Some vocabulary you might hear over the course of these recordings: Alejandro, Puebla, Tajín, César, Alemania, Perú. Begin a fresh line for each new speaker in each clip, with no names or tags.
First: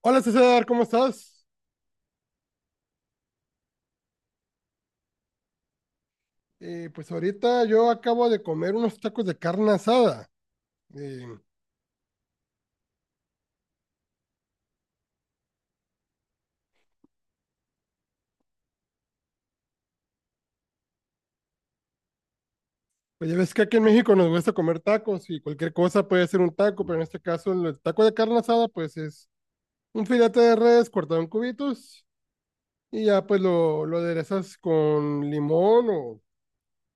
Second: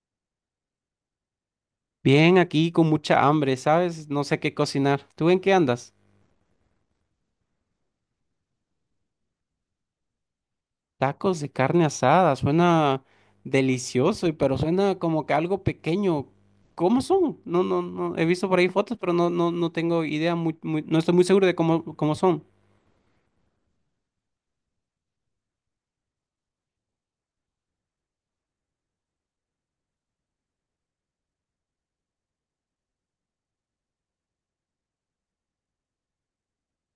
Hola César, ¿cómo estás?
Bien, aquí con mucha hambre, ¿sabes? No sé qué cocinar. ¿Tú en qué andas?
Pues ahorita yo acabo de comer unos tacos de carne asada. Eh,
Tacos de carne asada, suena delicioso, pero suena como que algo pequeño. ¿Cómo son? No, no, no, he visto por ahí fotos, pero no, no, no tengo idea, no estoy muy seguro de cómo son.
pues ya ves que aquí en México nos gusta comer tacos y cualquier cosa puede ser un taco, pero en este caso el taco de carne asada pues es un filete de res cortado en cubitos y ya pues lo aderezas con limón o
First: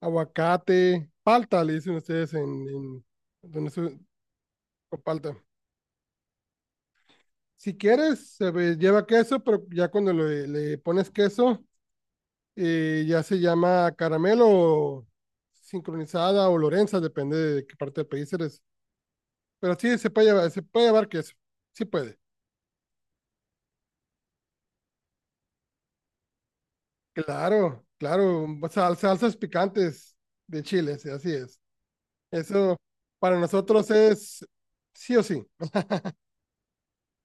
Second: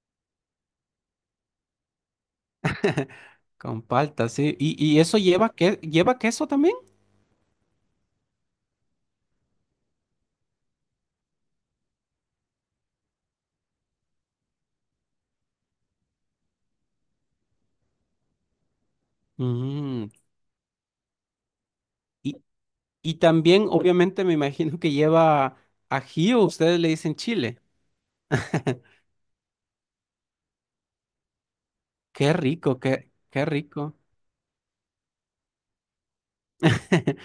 aguacate, palta le dicen ustedes donde
Con
se-
palta, sí. Y
con
eso
palta.
lleva, que, lleva queso también?
Si quieres, lleva queso, pero ya cuando le pones queso ya se llama caramelo sincronizada o Lorenza, depende de qué parte del país eres. Pero sí,
Mm.
se puede llevar queso. Sí puede.
Y, y también, obviamente, me imagino que lleva ají o ustedes le dicen chile.
Claro, claro. Salsas picantes de chiles, así es.
Qué
Eso
rico,
para
qué
nosotros
rico.
es sí o sí.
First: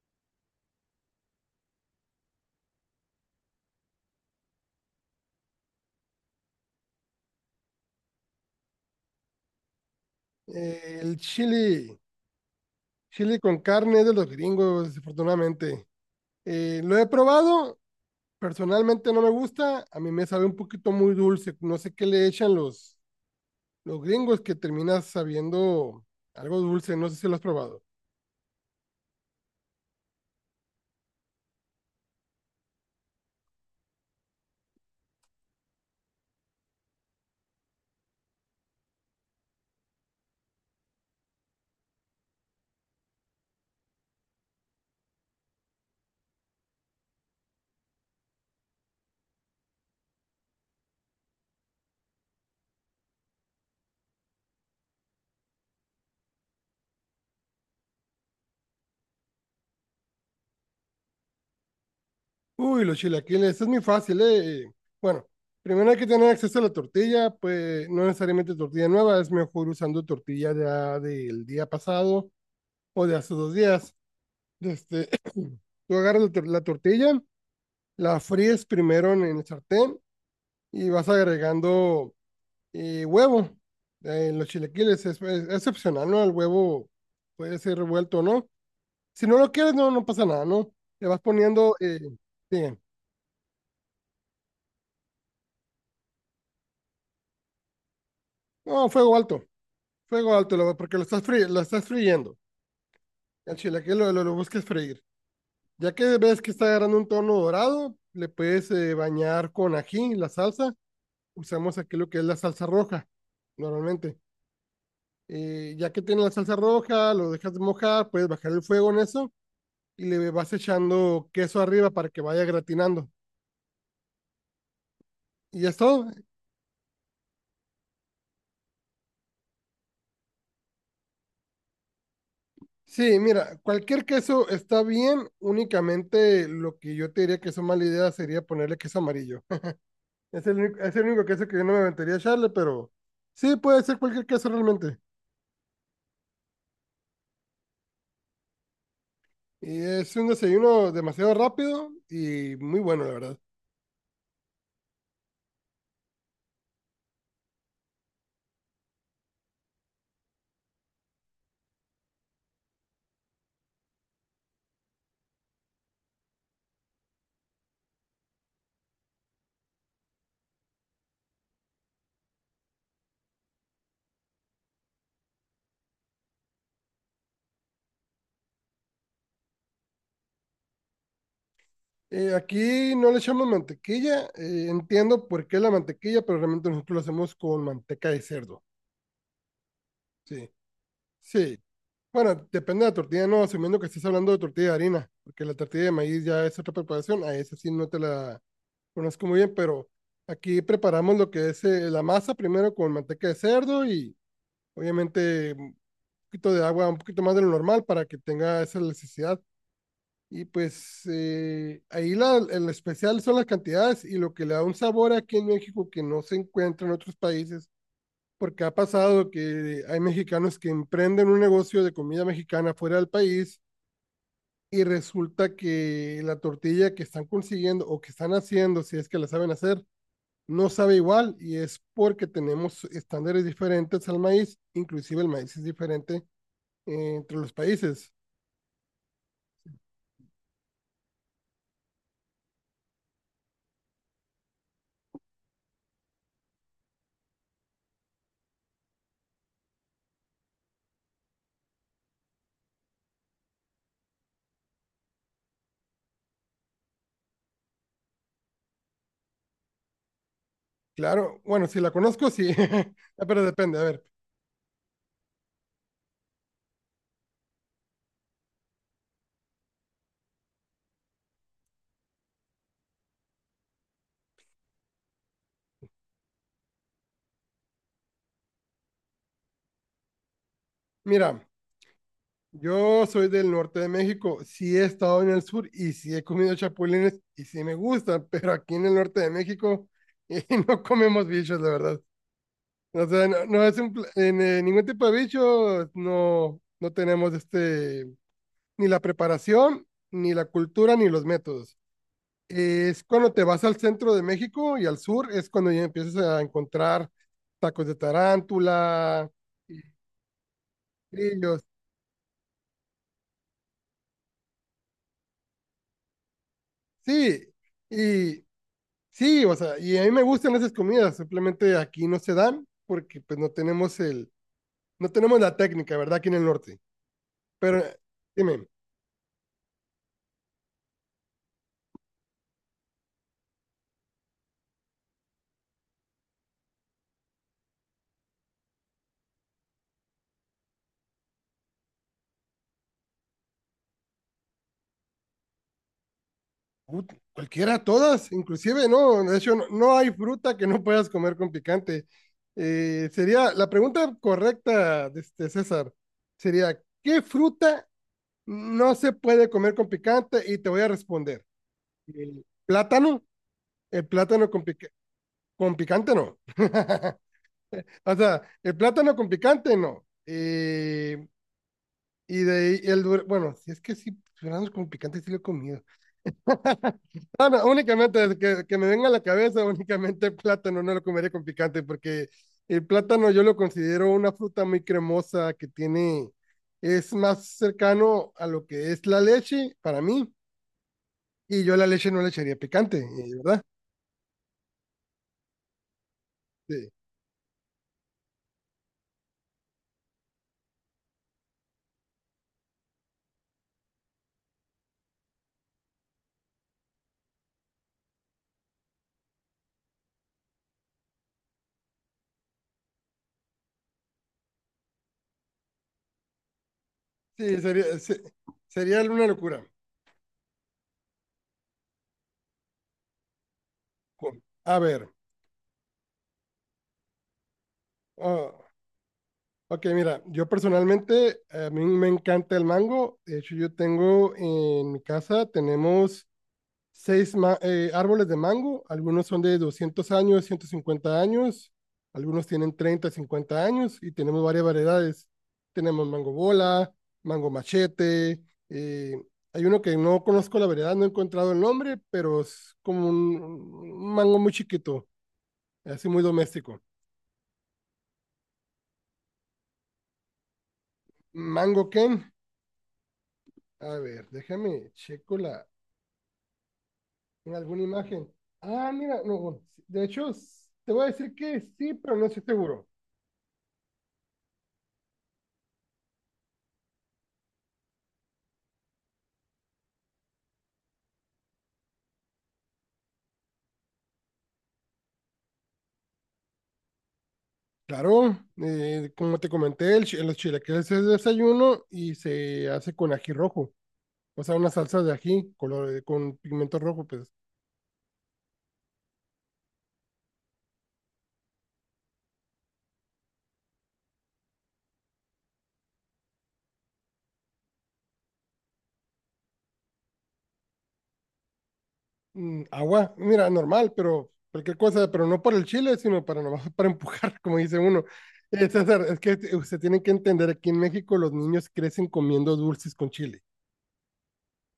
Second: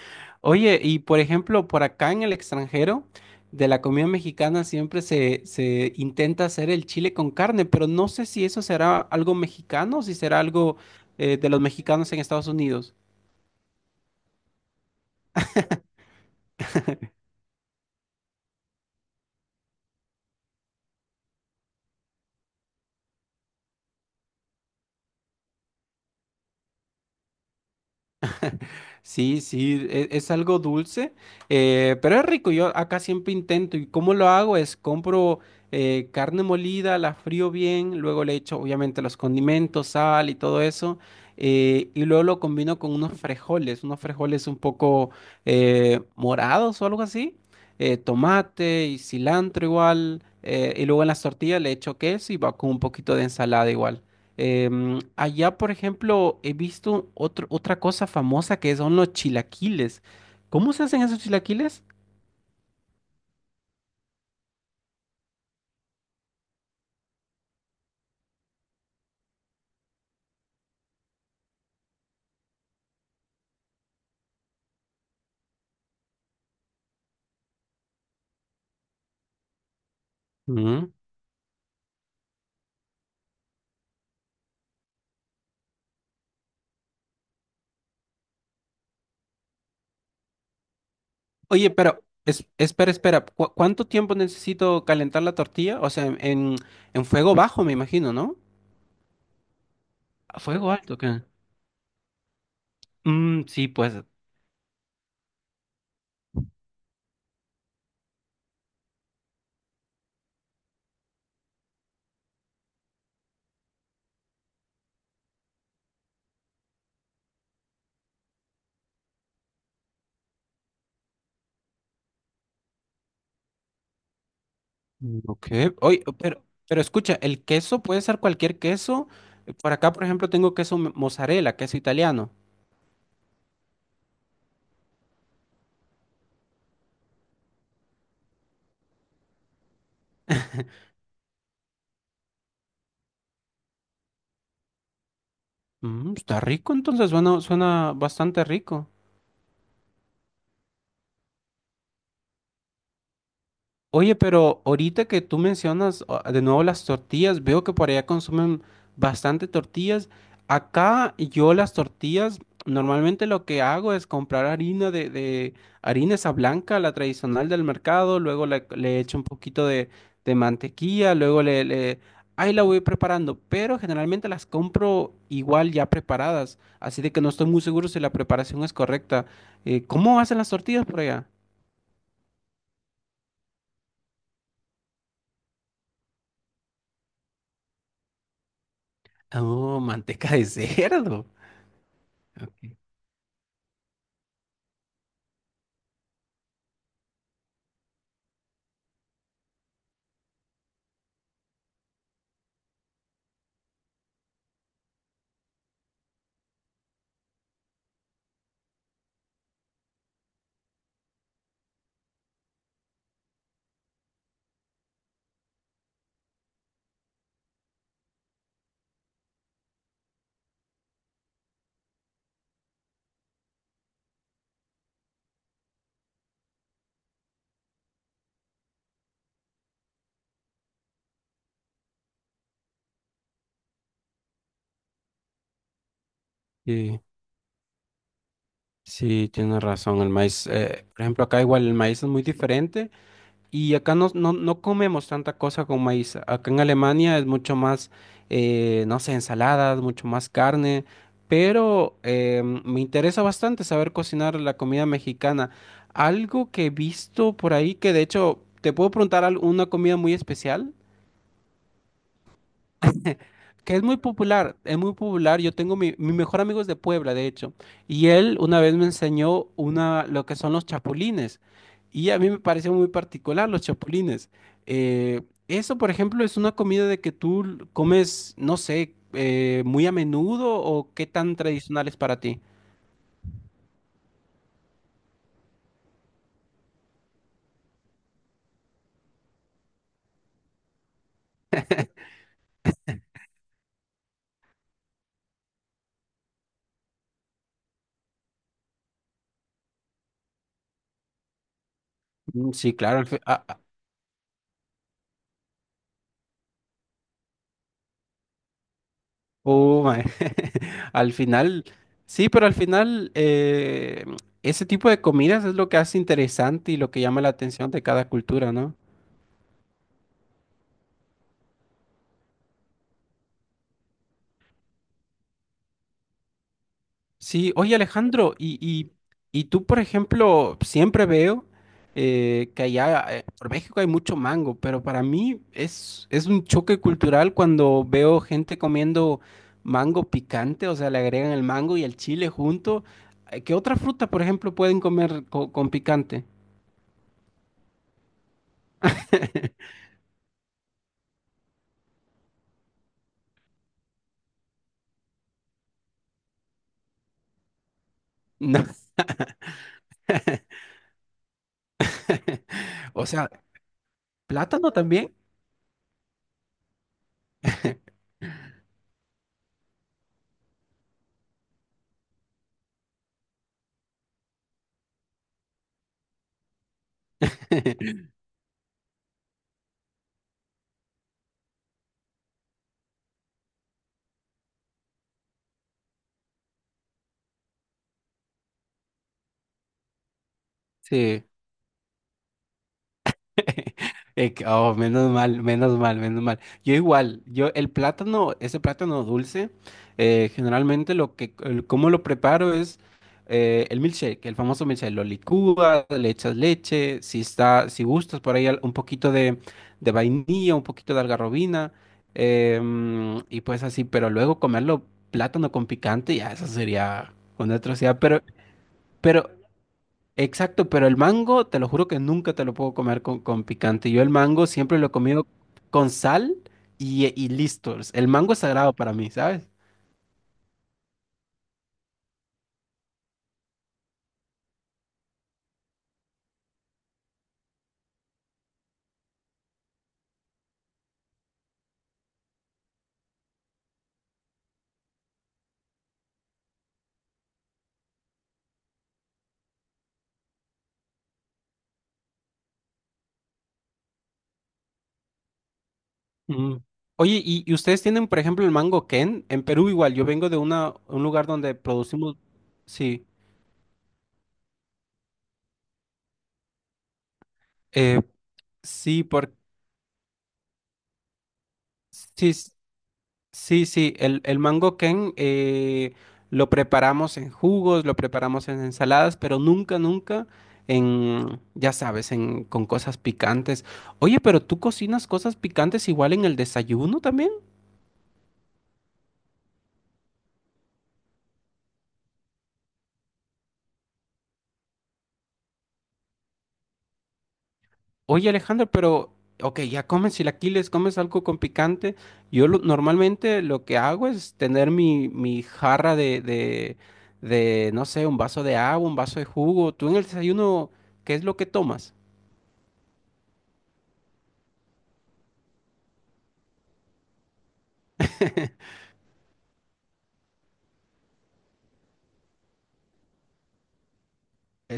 Oye, y por ejemplo, por acá en el extranjero, de la comida mexicana siempre se intenta hacer el chile con carne, pero no sé si eso será algo mexicano o si será algo
Eh, el
de los
chili,
mexicanos en Estados Unidos.
Chili con carne es de los gringos, desafortunadamente. Lo he probado, personalmente no me gusta. A mí me sabe un poquito muy dulce. No sé qué le echan los gringos que terminas sabiendo algo dulce, no sé si lo has probado.
Sí, sí, es algo dulce, pero es rico. Yo acá siempre intento. ¿Y cómo lo hago? Es compro carne molida, la frío bien, luego le echo obviamente los condimentos, sal y todo eso, y luego lo combino con unos frijoles un poco morados o algo así, tomate y cilantro igual, y luego en las tortillas le echo queso y va con un poquito de ensalada igual. Allá, por ejemplo, he visto otra cosa famosa que son los chilaquiles. ¿Cómo se hacen esos chilaquiles?
Uy, los chilaquiles, es muy fácil, ¿eh? Bueno, primero hay que tener acceso a la tortilla, pues no necesariamente tortilla nueva, es mejor usando tortilla ya del día pasado o de hace 2 días. Este, Tú agarras la tortilla, la fríes primero en el sartén y
Mm.
vas agregando huevo. Los chilaquiles es, es opcional, ¿no? El huevo puede ser revuelto o no. Si no lo quieres, no, no pasa nada, ¿no? Le vas
Oye,
poniendo,
pero
bien.
espera, espera. Cuánto tiempo necesito calentar la tortilla? O sea, en fuego bajo, me imagino, ¿no?
No, fuego
¿A
alto,
fuego
porque
alto,
lo estás,
qué?
lo estás friendo.
Mm,
El
sí, pues.
chilaquil lo busques freír. Ya que ves que está agarrando un tono dorado, le puedes bañar con ají, la salsa. Usamos aquí lo que es la salsa roja, normalmente. Ya que tiene la salsa roja, lo dejas mojar, puedes bajar el fuego en eso y le vas echando queso arriba para que vaya gratinando.
Mm, ok.
Y ya es
Oye,
todo,
pero escucha, el queso puede ser cualquier queso. Por acá, por ejemplo, tengo queso mozzarella, queso italiano.
Sí, mira, cualquier queso está bien, únicamente lo que yo te diría que es una mala idea sería ponerle queso amarillo. Es es el único queso que yo no me aventaría a echarle, pero sí, puede ser cualquier queso realmente.
Mm, está rico, entonces suena, suena bastante rico.
Y es un desayuno demasiado rápido y muy bueno, la verdad.
Oye, pero ahorita que tú mencionas ah, de nuevo las tortillas, veo que por allá consumen bastante tortillas. Acá yo las tortillas, normalmente lo que hago es comprar harina de harina esa blanca, la tradicional del mercado, luego le echo un poquito de mantequilla, luego ahí la voy preparando, pero generalmente las compro igual ya preparadas, así de que no estoy muy seguro si la preparación es correcta. ¿Cómo hacen las tortillas por allá?
Aquí no le echamos mantequilla, entiendo por qué la mantequilla, pero realmente nosotros lo hacemos con manteca de cerdo.
Oh, manteca de
Sí,
cerdo.
sí. Bueno, depende de la tortilla, no, asumiendo que estés hablando de tortilla de harina, porque la tortilla de maíz ya es otra preparación, a esa sí no te la conozco muy bien, pero aquí preparamos lo que es la masa primero con manteca de cerdo y obviamente un poquito de agua, un poquito más de lo normal para que tenga esa elasticidad. Y pues ahí el especial son las cantidades y lo que le da un sabor aquí en México que no se encuentra en otros países, porque ha pasado que hay mexicanos que emprenden un negocio de comida mexicana fuera del país y resulta que la tortilla que están consiguiendo o que están haciendo, si es que la saben hacer, no sabe igual y es porque tenemos estándares diferentes al maíz, inclusive el maíz es diferente
Sí,
entre los países.
sí, tienes razón. El maíz, por ejemplo, acá igual el maíz es muy diferente y acá no, no, no comemos tanta cosa con maíz. Acá en Alemania es mucho más, no sé, ensaladas, mucho más carne, pero me interesa bastante saber cocinar la comida mexicana. Algo que he visto por ahí que de hecho, ¿te puedo preguntar una comida muy especial?
Claro, bueno, si la conozco, sí, pero
Que
depende, a
es muy
ver,
popular, es muy popular. Yo tengo mi mejor amigo es de Puebla, de hecho, y él una vez me enseñó una, lo que son los chapulines, y a mí me pareció muy particular los chapulines. Eh, eso, por ejemplo, es una comida de que tú comes, no sé, muy a menudo o qué tan
mira,
tradicional es para ti.
yo soy del norte de México, sí he estado en el sur y sí he comido chapulines y sí me gustan, pero aquí en el norte de México no comemos bichos, la verdad. O sea, no, no es un, pl- en ningún tipo de bicho, no, no tenemos ni la preparación, ni la cultura, ni los métodos.
Mm, sí, claro,
Es
al,
cuando
ah,
te
ah,
vas al centro de México y al sur, es cuando ya empiezas a encontrar tacos de tarántula, y
oh, my. Al
grillos.
final, sí, pero al final ese tipo de comidas es lo que hace interesante y lo que llama la
Sí,
atención de cada
y
cultura, ¿no?
sí, o sea, y a mí me gustan esas comidas, simplemente aquí no se dan porque pues no tenemos el, no tenemos la técnica, ¿verdad? Aquí en el norte.
Sí, oye
Pero
Alejandro,
dime.
y tú, por ejemplo, siempre veo que allá por México hay mucho mango, pero para mí es un choque cultural cuando veo gente comiendo mango picante, o sea, le agregan el mango y el chile junto. ¿Qué otra fruta, por ejemplo, pueden comer con picante?
Cualquiera, todas, inclusive, ¿no? De hecho, no, no hay fruta que no puedas comer con picante. Sería la pregunta correcta de este César, sería, ¿qué fruta
No.
no se puede comer con picante? Y te voy a responder, el
O
plátano,
sea,
el plátano
plátano también.
con picante no. O sea, el plátano con picante no. Y de ahí bueno, si es que sí, duraznos con picante sí lo he comido. No, no, únicamente que me venga a la cabeza, únicamente el plátano, no lo comería con picante, porque el plátano yo lo considero una fruta muy cremosa que tiene, es más cercano a lo que es la leche para mí,
Sí.
y yo a la leche no le echaría picante, ¿verdad?
Oh, menos mal, menos mal, menos mal. Yo
Sí,
igual, yo el plátano, ese plátano dulce, generalmente lo que, cómo lo preparo es el milkshake, el famoso milkshake. Lo licúas, le echas leche, si está, si gustas por ahí un poquito de vainilla, un poquito de algarrobina, y pues así. Pero luego comerlo plátano con picante, ya eso sería una
sí,
atrocidad. Pero,
sería una
pero
locura.
exacto, pero el mango, te lo juro que nunca te lo puedo comer con picante. Yo el mango
A
siempre lo he
ver,
comido con sal y listo. El mango es
oh,
sagrado para mí, ¿sabes?
ok, mira, yo personalmente, a mí me encanta el mango, de hecho yo tengo en mi casa, tenemos árboles de mango, algunos son de 200 años, 150 años, algunos tienen 30, 50 años y tenemos varias variedades. Tenemos mango bola, mango machete, eh, hay uno que no conozco la variedad, no he encontrado el nombre, pero es como un mango muy chiquito, así muy
Mm.
doméstico.
Oye, y ustedes tienen, por ejemplo, el mango Ken? En Perú igual, yo vengo de una, un lugar donde
Mango Ken,
producimos... Sí,
a ver, déjame checo en alguna
eh,
imagen. Ah,
sí,
mira,
por...
no, de hecho, te voy a decir que sí, pero no
sí,
estoy seguro.
sí, sí, el mango ken lo preparamos en jugos, lo preparamos en ensaladas, pero nunca, nunca en, ya sabes, en, con cosas picantes. Oye, pero tú cocinas cosas picantes igual en el desayuno también.
Claro, como te comenté, los chilaquiles es desayuno y se hace con ají rojo, o sea, una salsa de ají color, con pigmento rojo, pues
Oye, Alejandro, pero, ok, ya comes chilaquiles, comes algo con picante. Normalmente lo que hago es tener mi jarra de no sé, un vaso de agua, un vaso de jugo. ¿Tú en el desayuno qué es lo que tomas?
agua, mira, normal, pero cualquier cosa, pero no por el chile, sino para nomás para empujar, como dice uno. César, es que usted tiene que entender, aquí en México los niños crecen comiendo dulces con chile,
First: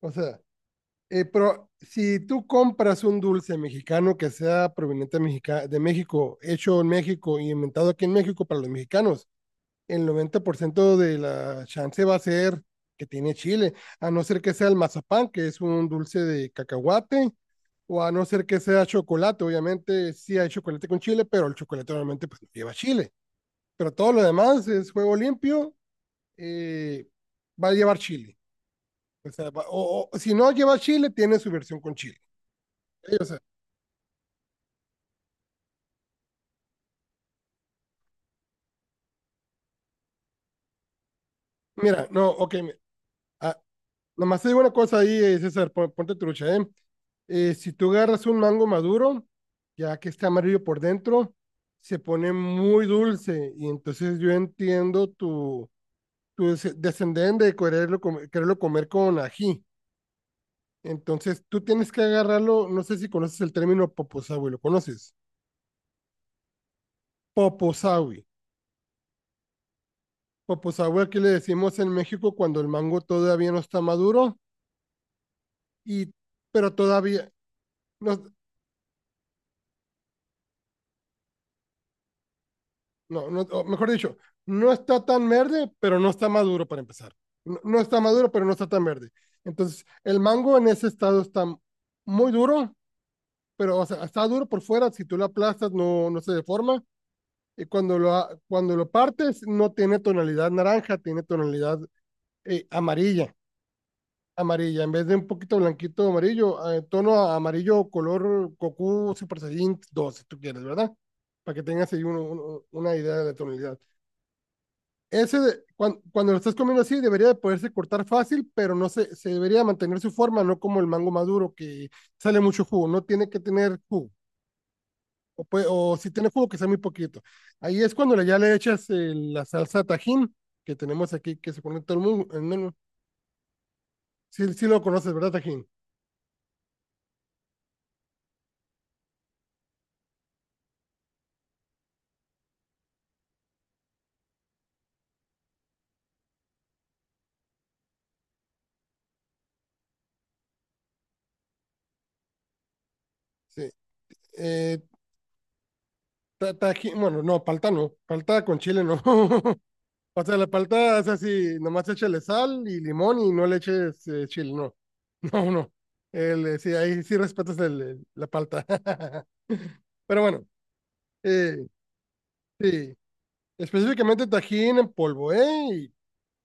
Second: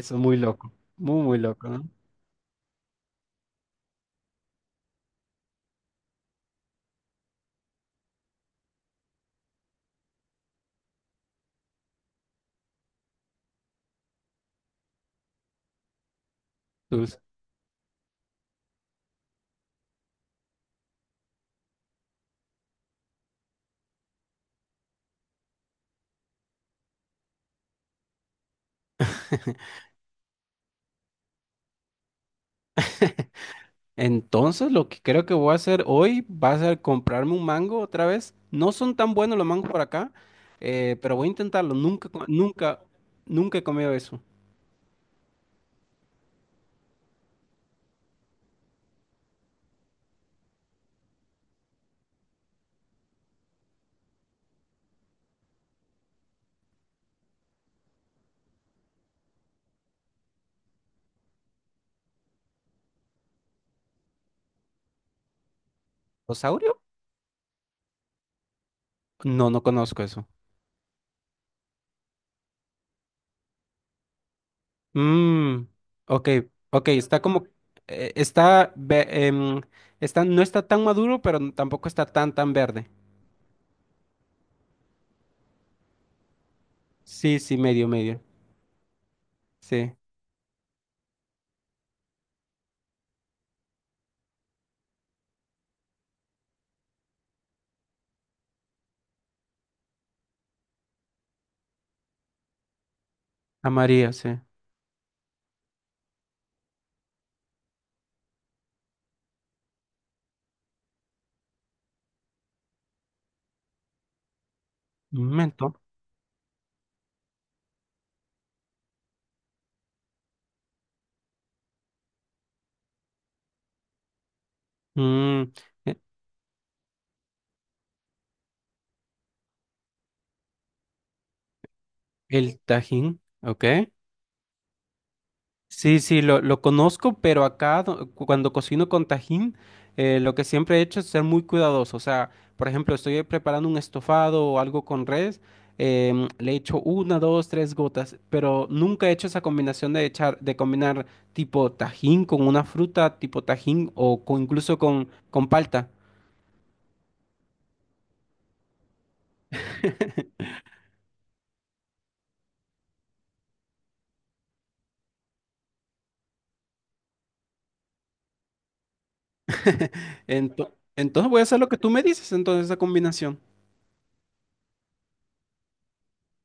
o
es muy
sea,
loco, muy loco,
pero
¿no?
si tú compras un dulce mexicano que sea proveniente de de México, hecho en México y inventado aquí en México para los mexicanos, el 90% de la chance va a ser que tiene chile, a no ser que sea el mazapán, que es un dulce de
Tus-
cacahuate, o a no ser que sea chocolate, obviamente sí hay chocolate con chile, pero el chocolate normalmente pues no lleva chile, pero todo lo demás es juego limpio, eh, va a llevar chile, o sea, o si no lleva chile, tiene su versión con chile. O sea,
Entonces, lo que creo que voy a hacer hoy va a ser comprarme un mango otra vez. No son tan buenos los mangos por acá, pero voy a intentarlo.
mira,
Nunca, co-
no, ok, mi-
nunca,
a-
Nunca he comido eso.
Nomás te digo una cosa ahí, César, ponte trucha, ¿eh? Si tú agarras un mango maduro, ya que está amarillo por dentro, se pone muy dulce y entonces yo entiendo tu descendén de quererlo, quererlo comer con ají. Entonces tú tienes que agarrarlo, no sé si conoces el término poposawi, ¿lo conoces?
¿Osaurio?
Poposawi.
No, no conozco eso.
Poposawi aquí le decimos en México cuando el mango todavía no está maduro,
Mmm,
y,
ok,
pero
ok, está
todavía,
como,
no.
está, está, no está tan maduro, pero tampoco está tan, tan verde.
No, no, o mejor dicho, no está tan verde, pero no está maduro para empezar.
Sí, sí,
No, no
medio,
está
medio.
maduro, pero no está tan verde. Entonces,
Sí,
el mango en ese estado está muy duro, pero o sea, está duro por fuera, si tú lo aplastas no, no se deforma. Y cuando lo partes, no tiene tonalidad naranja, tiene tonalidad amarilla,
amarillo, sí.
amarilla, en vez de un poquito blanquito amarillo, tono amarillo color Goku Super Saiyan 2, si tú quieres, ¿verdad? Para que tengas ahí uno, uno, una idea de la tonalidad.
Un
Ese, de-
momento.
cuan- cuando, lo estás comiendo así, debería de poderse cortar fácil, pero no se debería mantener su forma, no como el mango maduro que sale mucho jugo, no tiene que tener jugo,
Mm.
o si tiene jugo que sea muy poquito. Ahí es cuando ya le echas la salsa Tajín que tenemos aquí, que se pone todo el mundo. No,
El
no,
tajín, ¿ok?
sí, sí lo conoces, ¿verdad, Tajín?
Sí, sí, lo conozco, pero acá cuando cocino con tajín, lo que siempre he hecho es ser muy cuidadoso. O sea, por ejemplo, estoy preparando un estofado o algo con res, le echo una, dos, tres gotas, pero nunca he hecho esa combinación de echar, de combinar tipo tajín con una fruta, tipo
Sí.
tajín o incluso
Eh,
con palta.
Tajín, bueno, no, palta no, palta con chile no. O sea, la palta es así, nomás échale sal y limón y no le eches chile, no. No, no. Sí, ahí sí respetas el, la palta. Pero bueno,
Entonces voy a hacer
eh,
lo que tú me dices, entonces esa
sí,
combinación.
específicamente tajín en polvo, ¿eh?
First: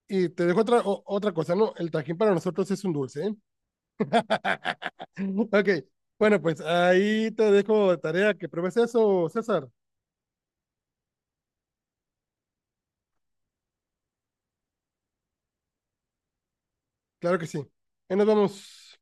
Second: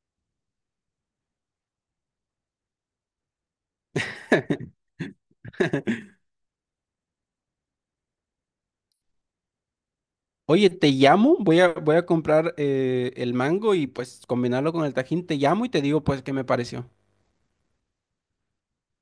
Y te dejo otra cosa, ¿no? El tajín para nosotros sí es un dulce, ¿eh? Ok, bueno, pues ahí te dejo de tarea que pruebes eso, César.
Oye, te llamo, voy a comprar el mango y pues combinarlo con el tajín, te llamo y te digo pues qué me pareció.
Claro que sí. Ahí nos vamos.